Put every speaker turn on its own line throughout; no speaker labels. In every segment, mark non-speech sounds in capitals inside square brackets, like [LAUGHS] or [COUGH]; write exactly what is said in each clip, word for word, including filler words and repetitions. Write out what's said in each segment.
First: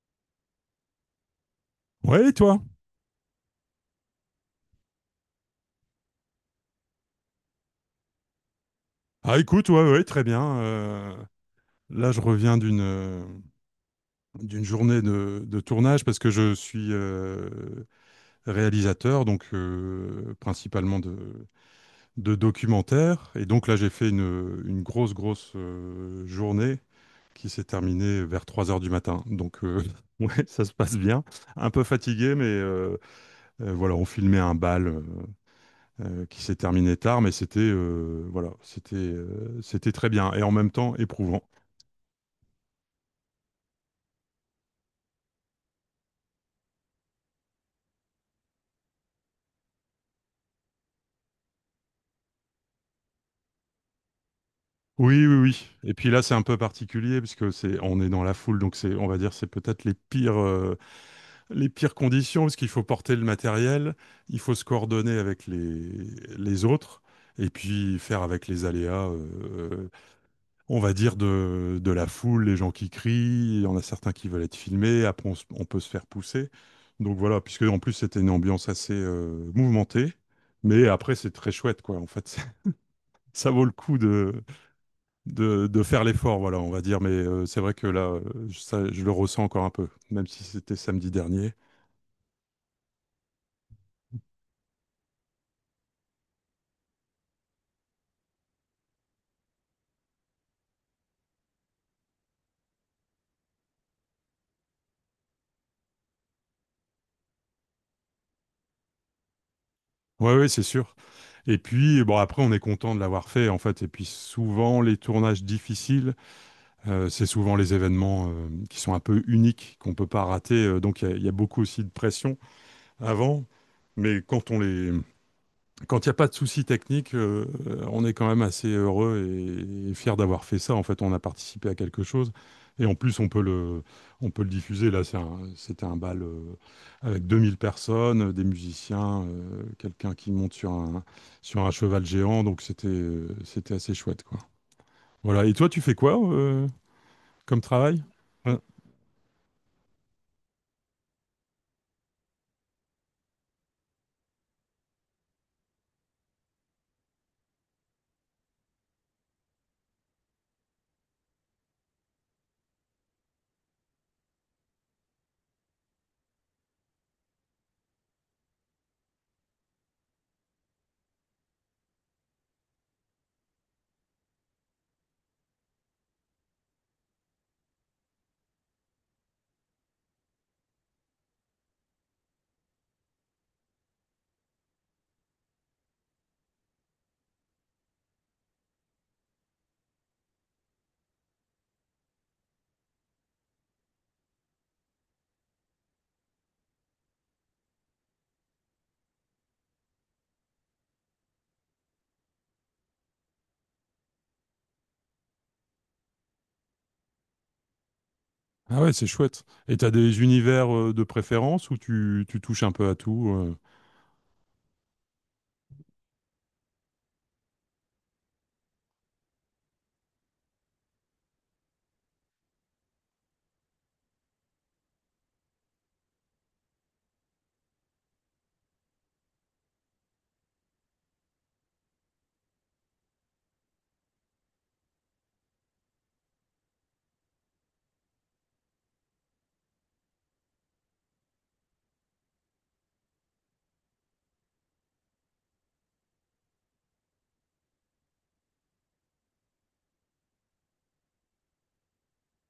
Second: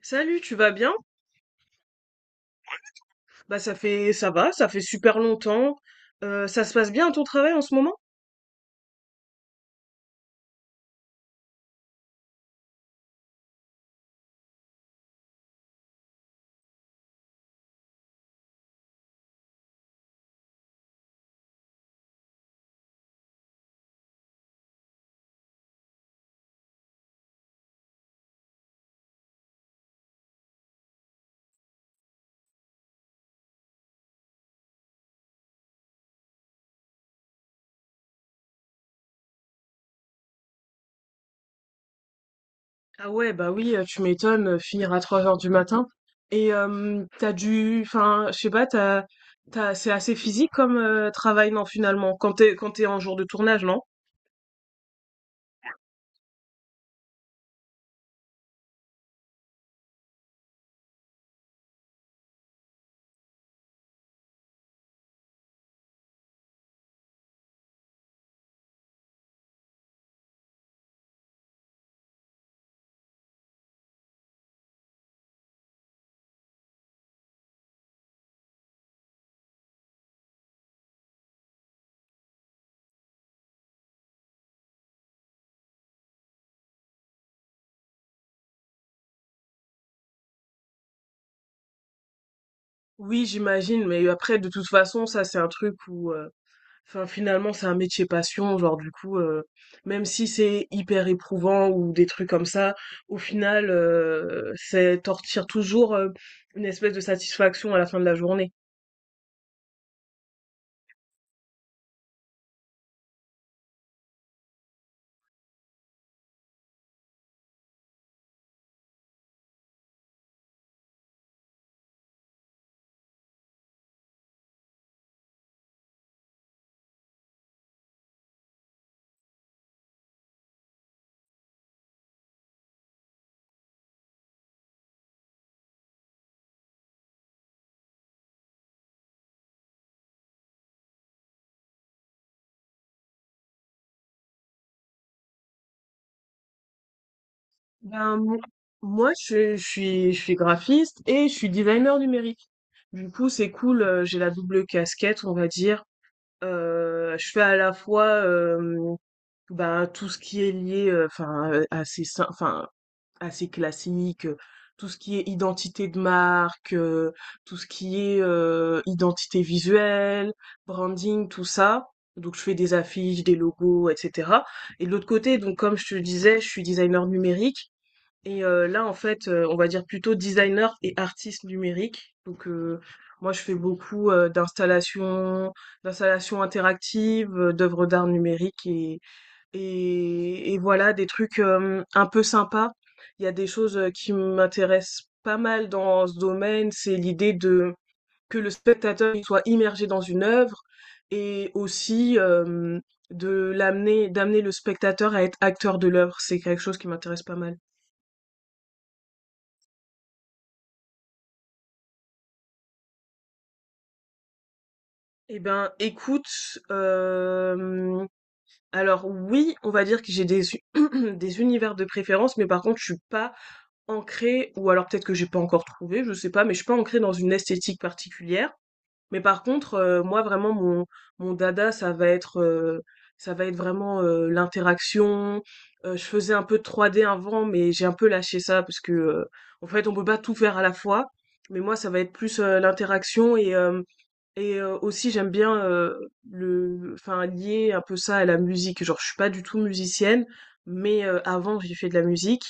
Salut, tu vas bien?
Ouais, et toi?
Bah ça fait ça va, ça fait super longtemps. Euh, ça se passe bien à ton travail en ce moment?
Ah, écoute, ouais, ouais, très bien. Euh, là, je reviens d'une euh, d'une journée de, de tournage parce que je suis euh, réalisateur, donc euh, principalement de, de documentaires. Et donc là, j'ai fait une, une grosse, grosse euh, journée qui s'est terminée vers trois heures du matin. Donc, euh, [LAUGHS] ouais, ça se passe bien. Un peu fatigué, mais euh, euh, voilà, on filmait un bal. euh, euh, qui s'est terminé tard, mais c'était euh, voilà, c'était euh, c'était très bien et en même temps éprouvant.
Ah ouais, bah oui, euh, tu m'étonnes, euh, finir à trois heures du matin. Et euh, t'as dû, enfin, je sais pas, t'as, t'as, c'est assez physique comme euh, travail, non, finalement, quand t'es, quand t'es en jour de tournage, non?
Oui, oui, oui. Et puis là, c'est un peu particulier parce que c'est on est dans la foule, donc c'est on va dire c'est peut-être les pires euh, les pires conditions parce qu'il faut porter le matériel, il faut se coordonner avec les les autres et puis faire avec les aléas. euh, on va dire, de, de la foule, les gens qui crient, il y en a certains qui veulent être filmés, après on, se- on peut se faire pousser. Donc voilà, puisque en plus c'était une ambiance assez euh, mouvementée, mais après c'est très chouette quoi. En fait, [LAUGHS] ça ça vaut le coup de, de, de faire l'effort, voilà, on va dire. Mais euh, c'est vrai que là, euh, ça, je le ressens encore un peu, même si c'était samedi dernier.
Oui, j'imagine, mais après, de toute façon, ça, c'est un truc où euh, Enfin, finalement, c'est un métier passion, genre du coup, euh, même si c'est hyper éprouvant ou des trucs comme ça, au final, euh, c'est t'en retires toujours euh, une espèce de satisfaction à la fin de la journée.
Ouais, ouais, c'est sûr. Et puis bon, après on est content de l'avoir fait en fait. Et puis souvent les tournages difficiles. Euh, c'est souvent les événements euh, qui sont un peu uniques, qu'on ne peut pas rater. Euh, donc, il y, a il y a beaucoup aussi de pression avant. Mais quand on les, quand il n'y a pas de soucis techniques, euh, euh, on est quand même assez heureux et, et fier d'avoir fait ça. En fait, on a participé à quelque chose. Et en plus, on peut le, on peut le diffuser. Là, c'est un- c'était un bal euh, avec deux mille personnes, euh, des musiciens, euh, quelqu'un qui monte sur un, sur un cheval géant. Donc, c'était, euh, c'était assez chouette, quoi. Voilà. Et toi, tu fais quoi euh, comme travail?
Ben, mo- moi, je, je suis, je suis graphiste et je suis designer numérique. Du coup, c'est cool, euh, j'ai la double casquette, on va dire. Euh, je fais à la fois euh, ben, tout ce qui est lié, euh, enfin, euh, à ces, sy- enfin, assez classique, euh, tout ce qui est identité de marque, euh, tout ce qui est euh, identité visuelle, branding, tout ça. Donc je fais des affiches, des logos, et cetera. Et de l'autre côté, donc comme je te le disais, je suis designer numérique. Et euh, là, en fait, euh, on va dire plutôt designer et artiste numérique. Donc euh, moi, je fais beaucoup euh, d'installations, d'installations interactives, euh, d'œuvres d'art numérique et, et, et voilà, des trucs euh, un peu sympas. Il y a des choses euh, qui m'intéressent pas mal dans ce domaine, c'est l'idée de que le spectateur il soit immergé dans une œuvre et aussi euh, de l'amener, d'amener le spectateur à être acteur de l'œuvre. C'est quelque chose qui m'intéresse pas mal.
Ah ouais, c'est chouette. Et t'as des univers euh, de préférence où tu, tu touches un peu à tout. euh.
Eh ben, écoute, euh, alors oui, on va dire que j'ai des u [CLEARS THROAT] des univers de préférence, mais par contre, je suis pas ancrée ou alors peut-être que j'ai pas encore trouvé, je sais pas, mais je suis pas ancrée dans une esthétique particulière. Mais par contre, heu, moi vraiment mon mon dada, ça va être, heu, ça va être vraiment, heu, l'interaction. Heu, je faisais un peu de trois D avant, mais j'ai un peu lâché ça parce que, heu, en fait, on peut pas tout faire à la fois. Mais moi, ça va être plus, heu, l'interaction et hem et euh, aussi j'aime bien euh, le enfin lier un peu ça à la musique. Genre je suis pas du tout musicienne, mais euh, avant j'ai fait de la musique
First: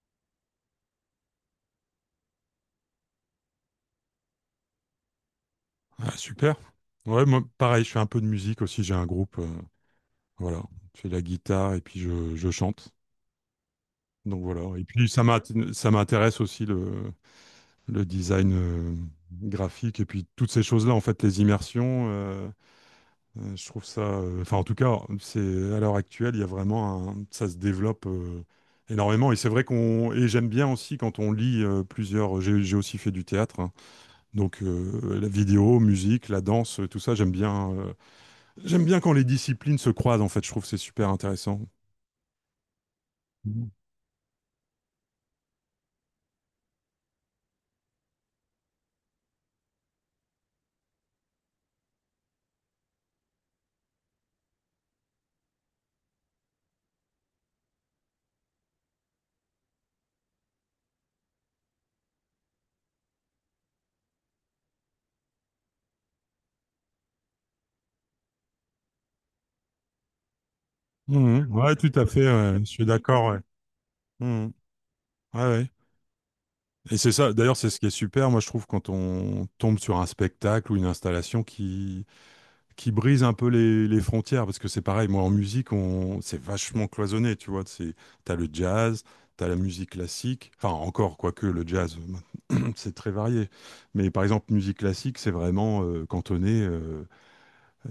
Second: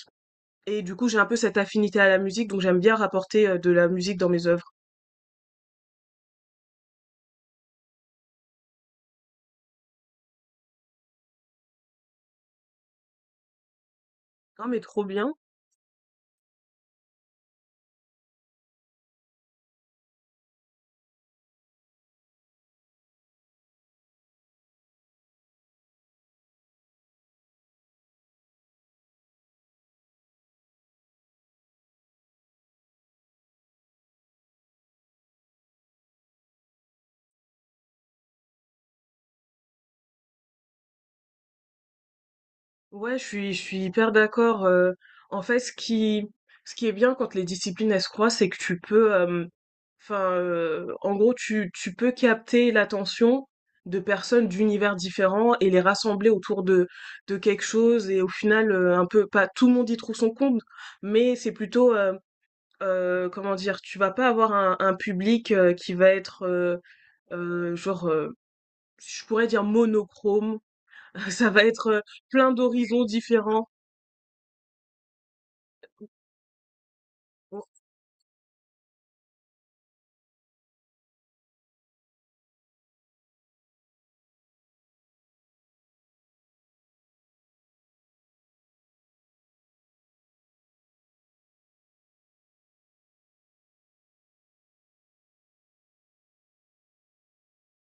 et du coup j'ai un peu cette affinité à la musique donc j'aime bien rapporter euh, de la musique dans mes œuvres.
Ah, super. Ouais, moi, pareil, je fais un peu de musique aussi. J'ai un groupe. euh, voilà. Je fais la guitare et puis je, je chante. Donc voilà.
Non mais
Et
trop
puis ça
bien.
m'int- ça m'intéresse aussi le, le design euh, graphique et puis toutes ces choses-là, en fait, les immersions. euh, Euh, je trouve ça, euh, enfin en tout cas, c'est à l'heure actuelle, il y a vraiment un, ça se développe euh, énormément. Et c'est vrai qu'on, et j'aime bien aussi quand on lit euh, plusieurs. J'ai j'ai aussi fait du théâtre, hein. donc euh, la vidéo, musique, la danse, tout ça, j'aime bien. euh, j'aime bien quand les disciplines se croisent. En fait, je trouve que c'est super intéressant.
Ouais, je suis, je
Mhm.
suis hyper d'accord. Euh, en fait, ce qui, ce qui est bien quand les disciplines elles se croisent, c'est que tu peux, euh, enfin, euh, en gros, tu, tu peux capter l'attention de personnes d'univers différents et les rassembler autour de, de quelque chose. Et au final, euh, un peu, pas tout le monde y trouve son compte, mais c'est plutôt, euh, euh, comment dire, tu vas pas avoir un, un public euh, qui va être, euh, euh, genre, euh, je pourrais dire monochrome. [LAUGHS]
Mhm.
Ça va
Ouais,
être
tout
euh,
à fait,
plein
ouais. Je suis
d'horizons
d'accord, ouais.
différents.
Mhm. Ouais, ouais. Et c'est ça. D'ailleurs, c'est ce qui est super. Moi, je trouve quand on tombe sur un spectacle ou une installation qui qui brise un peu les, les frontières parce que c'est pareil moi en musique on c'est vachement cloisonné tu vois c'est t'as le jazz t'as la musique classique enfin encore quoique le jazz [CLEARS THROAT] c'est très varié mais par exemple musique classique c'est vraiment euh, cantonné euh,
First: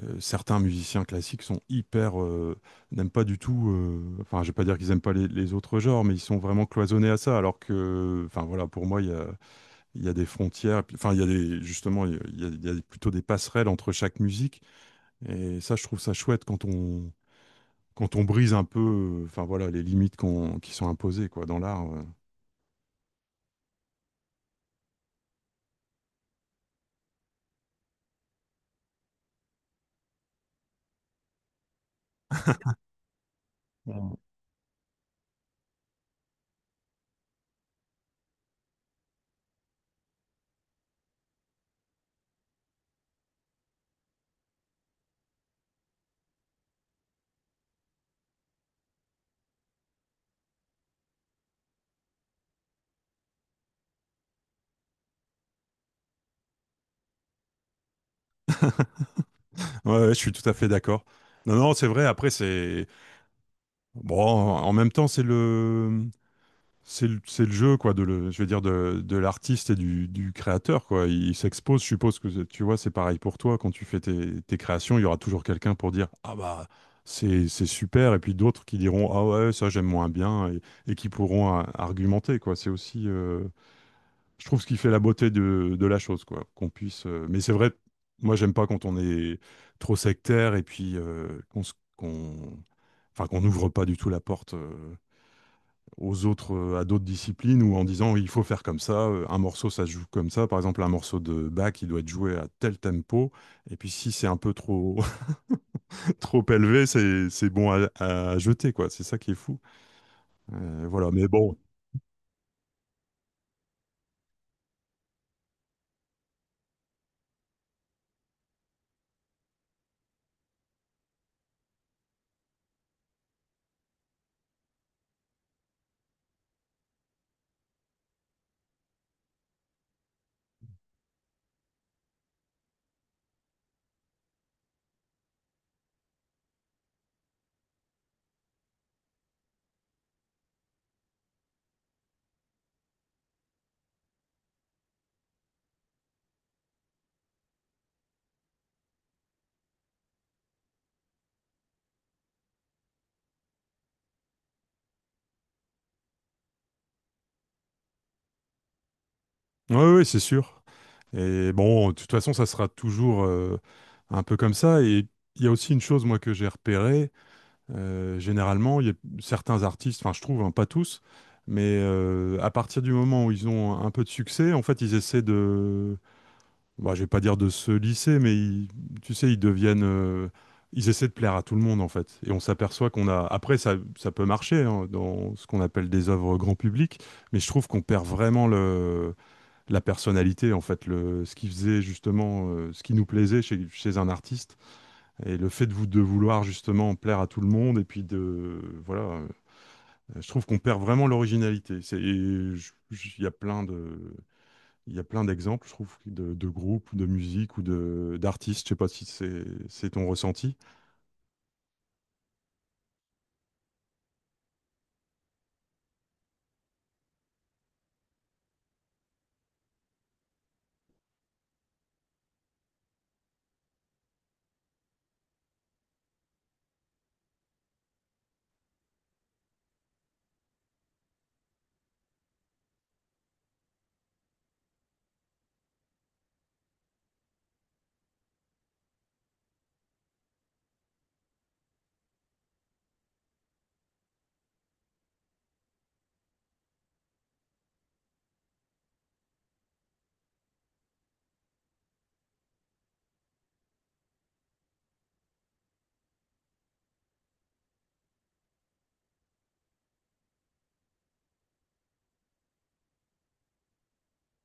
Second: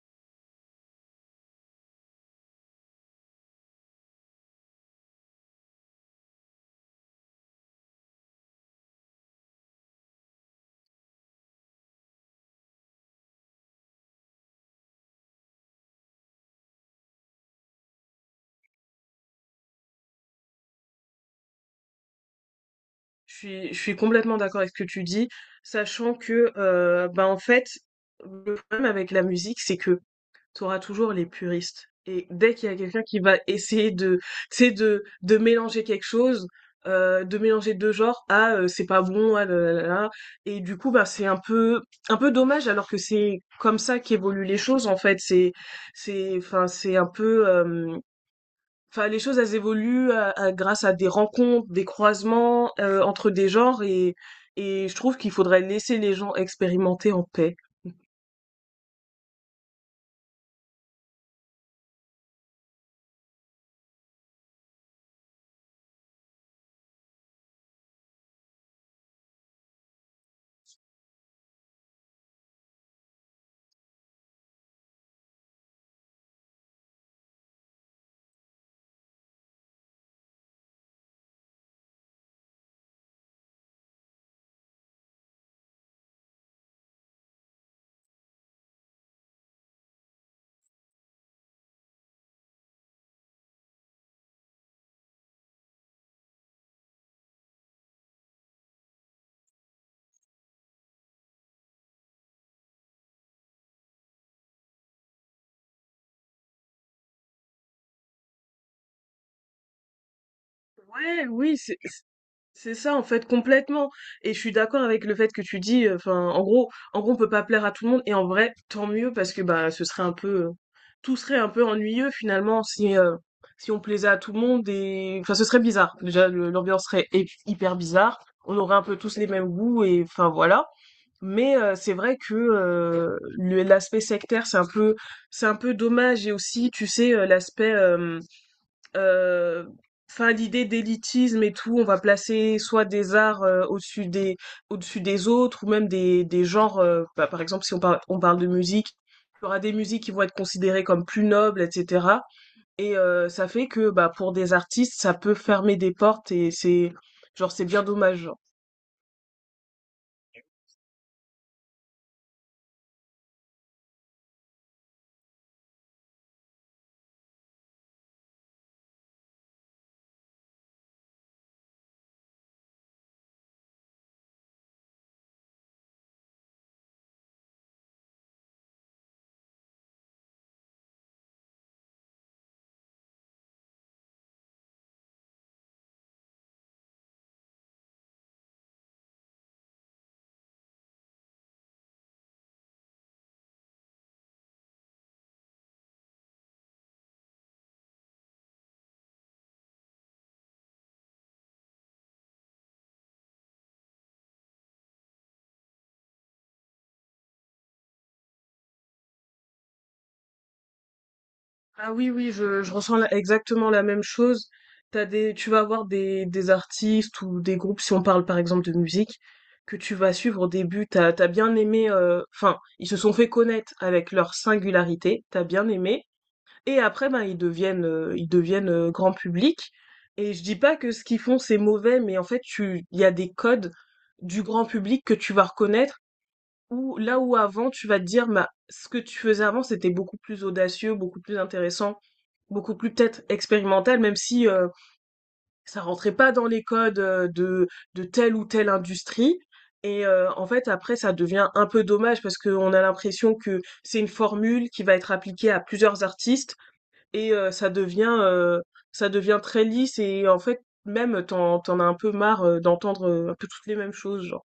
euh, certains musiciens classiques sont hyper euh, n'aiment pas du tout euh, enfin je vais pas dire qu'ils aiment pas les, les autres genres mais ils sont vraiment cloisonnés à ça alors que enfin voilà pour moi il y a il y a des frontières puis- enfin il y a des justement il y a, il y a- il y a plutôt des passerelles entre chaque musique et ça, je trouve ça chouette quand on, quand on brise un peu, euh, enfin voilà, les limites qu'on- qui sont imposées quoi, dans l'art. euh.
Je suis, je suis complètement d'accord avec ce que tu dis, sachant que, euh, bah, en fait, le problème avec la musique, c'est que tu auras toujours les puristes. Et dès qu'il y a quelqu'un qui va essayer de, tu sais, de, de mélanger quelque chose, euh, de mélanger deux genres, ah, euh, c'est pas bon, ah, là, là, là, là. Et du coup, bah, c'est un peu, un peu dommage, alors que c'est comme ça qu'évoluent les choses, en fait. C'est, c'est, enfin, c'est un peu, euh, enfin les choses elles évoluent à- à- grâce à des rencontres, des croisements euh, entre des genres et et je trouve qu'il faudrait laisser les gens expérimenter en paix.
Ouais, ouais, je suis tout à fait d'accord. Non, non, c'est vrai. Après, c'est bon. En même temps, c'est le, c'est le, c'est le jeu quoi, de le, je veux dire de, de l'artiste et du, du créateur quoi. Il s'expose. Je suppose que c'est- tu vois, c'est pareil pour toi quand tu fais tes, tes créations. Il y aura toujours quelqu'un pour dire ah bah c'est c'est super et puis d'autres qui diront ah ouais ça j'aime moins bien et, et qui pourront euh, argumenter quoi. C'est aussi euh, je trouve ce qui fait la beauté de, de la chose, quoi. Qu'on puisse. euh, mais c'est vrai, moi, j'aime pas quand on est trop sectaire et puis euh, qu'on se- qu'on, enfin, qu'on n'ouvre pas du tout la porte euh, aux autres, euh, à d'autres disciplines ou en disant oui, il faut faire comme ça, euh, un morceau ça se joue comme ça. Par exemple, un morceau de Bach, il doit être joué à tel tempo. Et puis si c'est un peu trop [LAUGHS] trop élevé, c'est c'est bon à, à jeter, quoi. C'est ça qui est fou. Euh, voilà.
Ouais,
Mais bon.
oui, c'est c'est c'est ça en fait complètement. Et je suis d'accord avec le fait que tu dis, euh, enfin en gros, en gros on peut pas plaire à tout le monde et en vrai tant mieux parce que bah ce serait un peu, euh, tout serait un peu ennuyeux finalement si euh, si on plaisait à tout le monde et enfin ce serait bizarre. Déjà le- l'ambiance serait hy- hyper bizarre. On aurait un peu tous les mêmes goûts et enfin voilà. Mais euh, c'est vrai que euh, le- l'aspect sectaire, c'est un peu, c'est un peu dommage. Et aussi, tu sais, euh, l'aspect, euh, euh, enfin, l'idée d'élitisme et tout, on va placer soit des arts euh, au-dessus des, au-dessus des autres, ou même des, des genres. Euh, bah, par exemple, si on parle, on parle de musique, il y aura des musiques qui vont être considérées comme plus nobles, et cetera. Et euh, ça fait que, bah, pour des artistes, ça peut fermer des portes et c'est, genre, c'est bien dommage.
Ouais, ouais, c'est sûr. Et bon, de toute façon, ça sera toujours euh, un peu comme ça. Et il y a aussi une chose, moi, que j'ai repérée. euh, généralement, il y a certains artistes, enfin, je trouve, hein, pas tous, mais euh, à partir du moment où ils ont un peu de succès, en fait, ils essaient de, bah, je vais pas dire de se lisser, mais ils- tu sais, ils deviennent, euh, ils essaient de plaire à tout le monde, en fait. Et on s'aperçoit qu'on a, après, ça, ça peut marcher hein, dans ce qu'on appelle des œuvres grand public, mais je trouve qu'on perd vraiment le la personnalité, en fait, le, ce qui faisait justement, euh, ce qui nous plaisait chez, chez un artiste, et le fait de, vou- de vouloir justement plaire à tout le monde, et puis de, voilà, euh, je trouve qu'on perd vraiment l'originalité. C'est, et je- je- il y a plein de, il y a plein d'exemples, je trouve, de, de groupes, de musique ou de d'artistes. Je sais pas si c'est, c'est ton ressenti.
Ah oui, oui, je, je ressens la- exactement la même chose. T'as des, tu vas avoir des, des artistes ou des groupes, si on parle par exemple de musique, que tu vas suivre au début, t'as, t'as bien aimé, euh, enfin, ils se sont fait connaître avec leur singularité, t'as bien aimé, et après, ben, ils deviennent, euh, ils deviennent euh, grand public. Et je dis pas que ce qu'ils font c'est mauvais, mais en fait, tu, il y a des codes du grand public que tu vas reconnaître ou là où avant tu vas te dire, bah, ce que tu faisais avant, c'était beaucoup plus audacieux, beaucoup plus intéressant, beaucoup plus peut-être expérimental, même si euh, ça rentrait pas dans les codes euh, de, de telle ou telle industrie. Et euh, en fait, après, ça devient un peu dommage parce qu'on a l'impression que c'est une formule qui va être appliquée à plusieurs artistes et euh, ça devient euh, ça devient très lisse et en fait, même t'en t'en as un peu marre euh, d'entendre euh, un peu toutes les mêmes choses, genre.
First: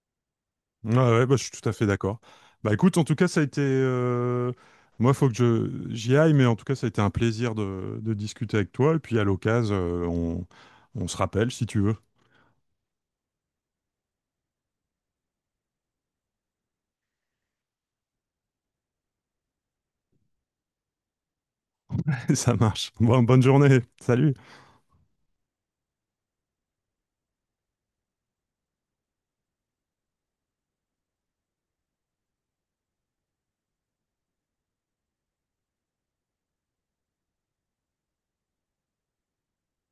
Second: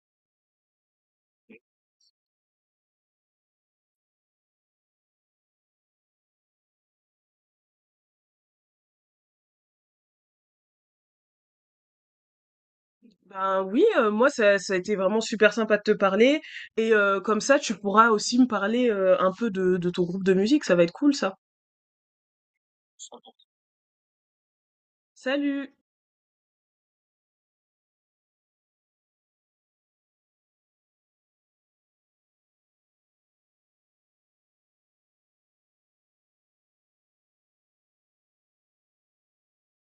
Ouais, ouais, bah, je suis tout à fait d'accord. Bah écoute, en tout cas, ça a été. euh, Moi, faut que je j'y aille, mais en tout cas, ça a été un plaisir de, de discuter avec toi. Et puis à l'occasion, euh, on... on se rappelle si tu veux.
Ben oui, euh, moi ça, ça a été vraiment super sympa de te parler et euh, comme ça tu pourras aussi me parler euh, un peu de, de ton groupe de musique, ça va être cool ça.
[LAUGHS] Ça marche. Bon, bonne journée. Salut.
Salut!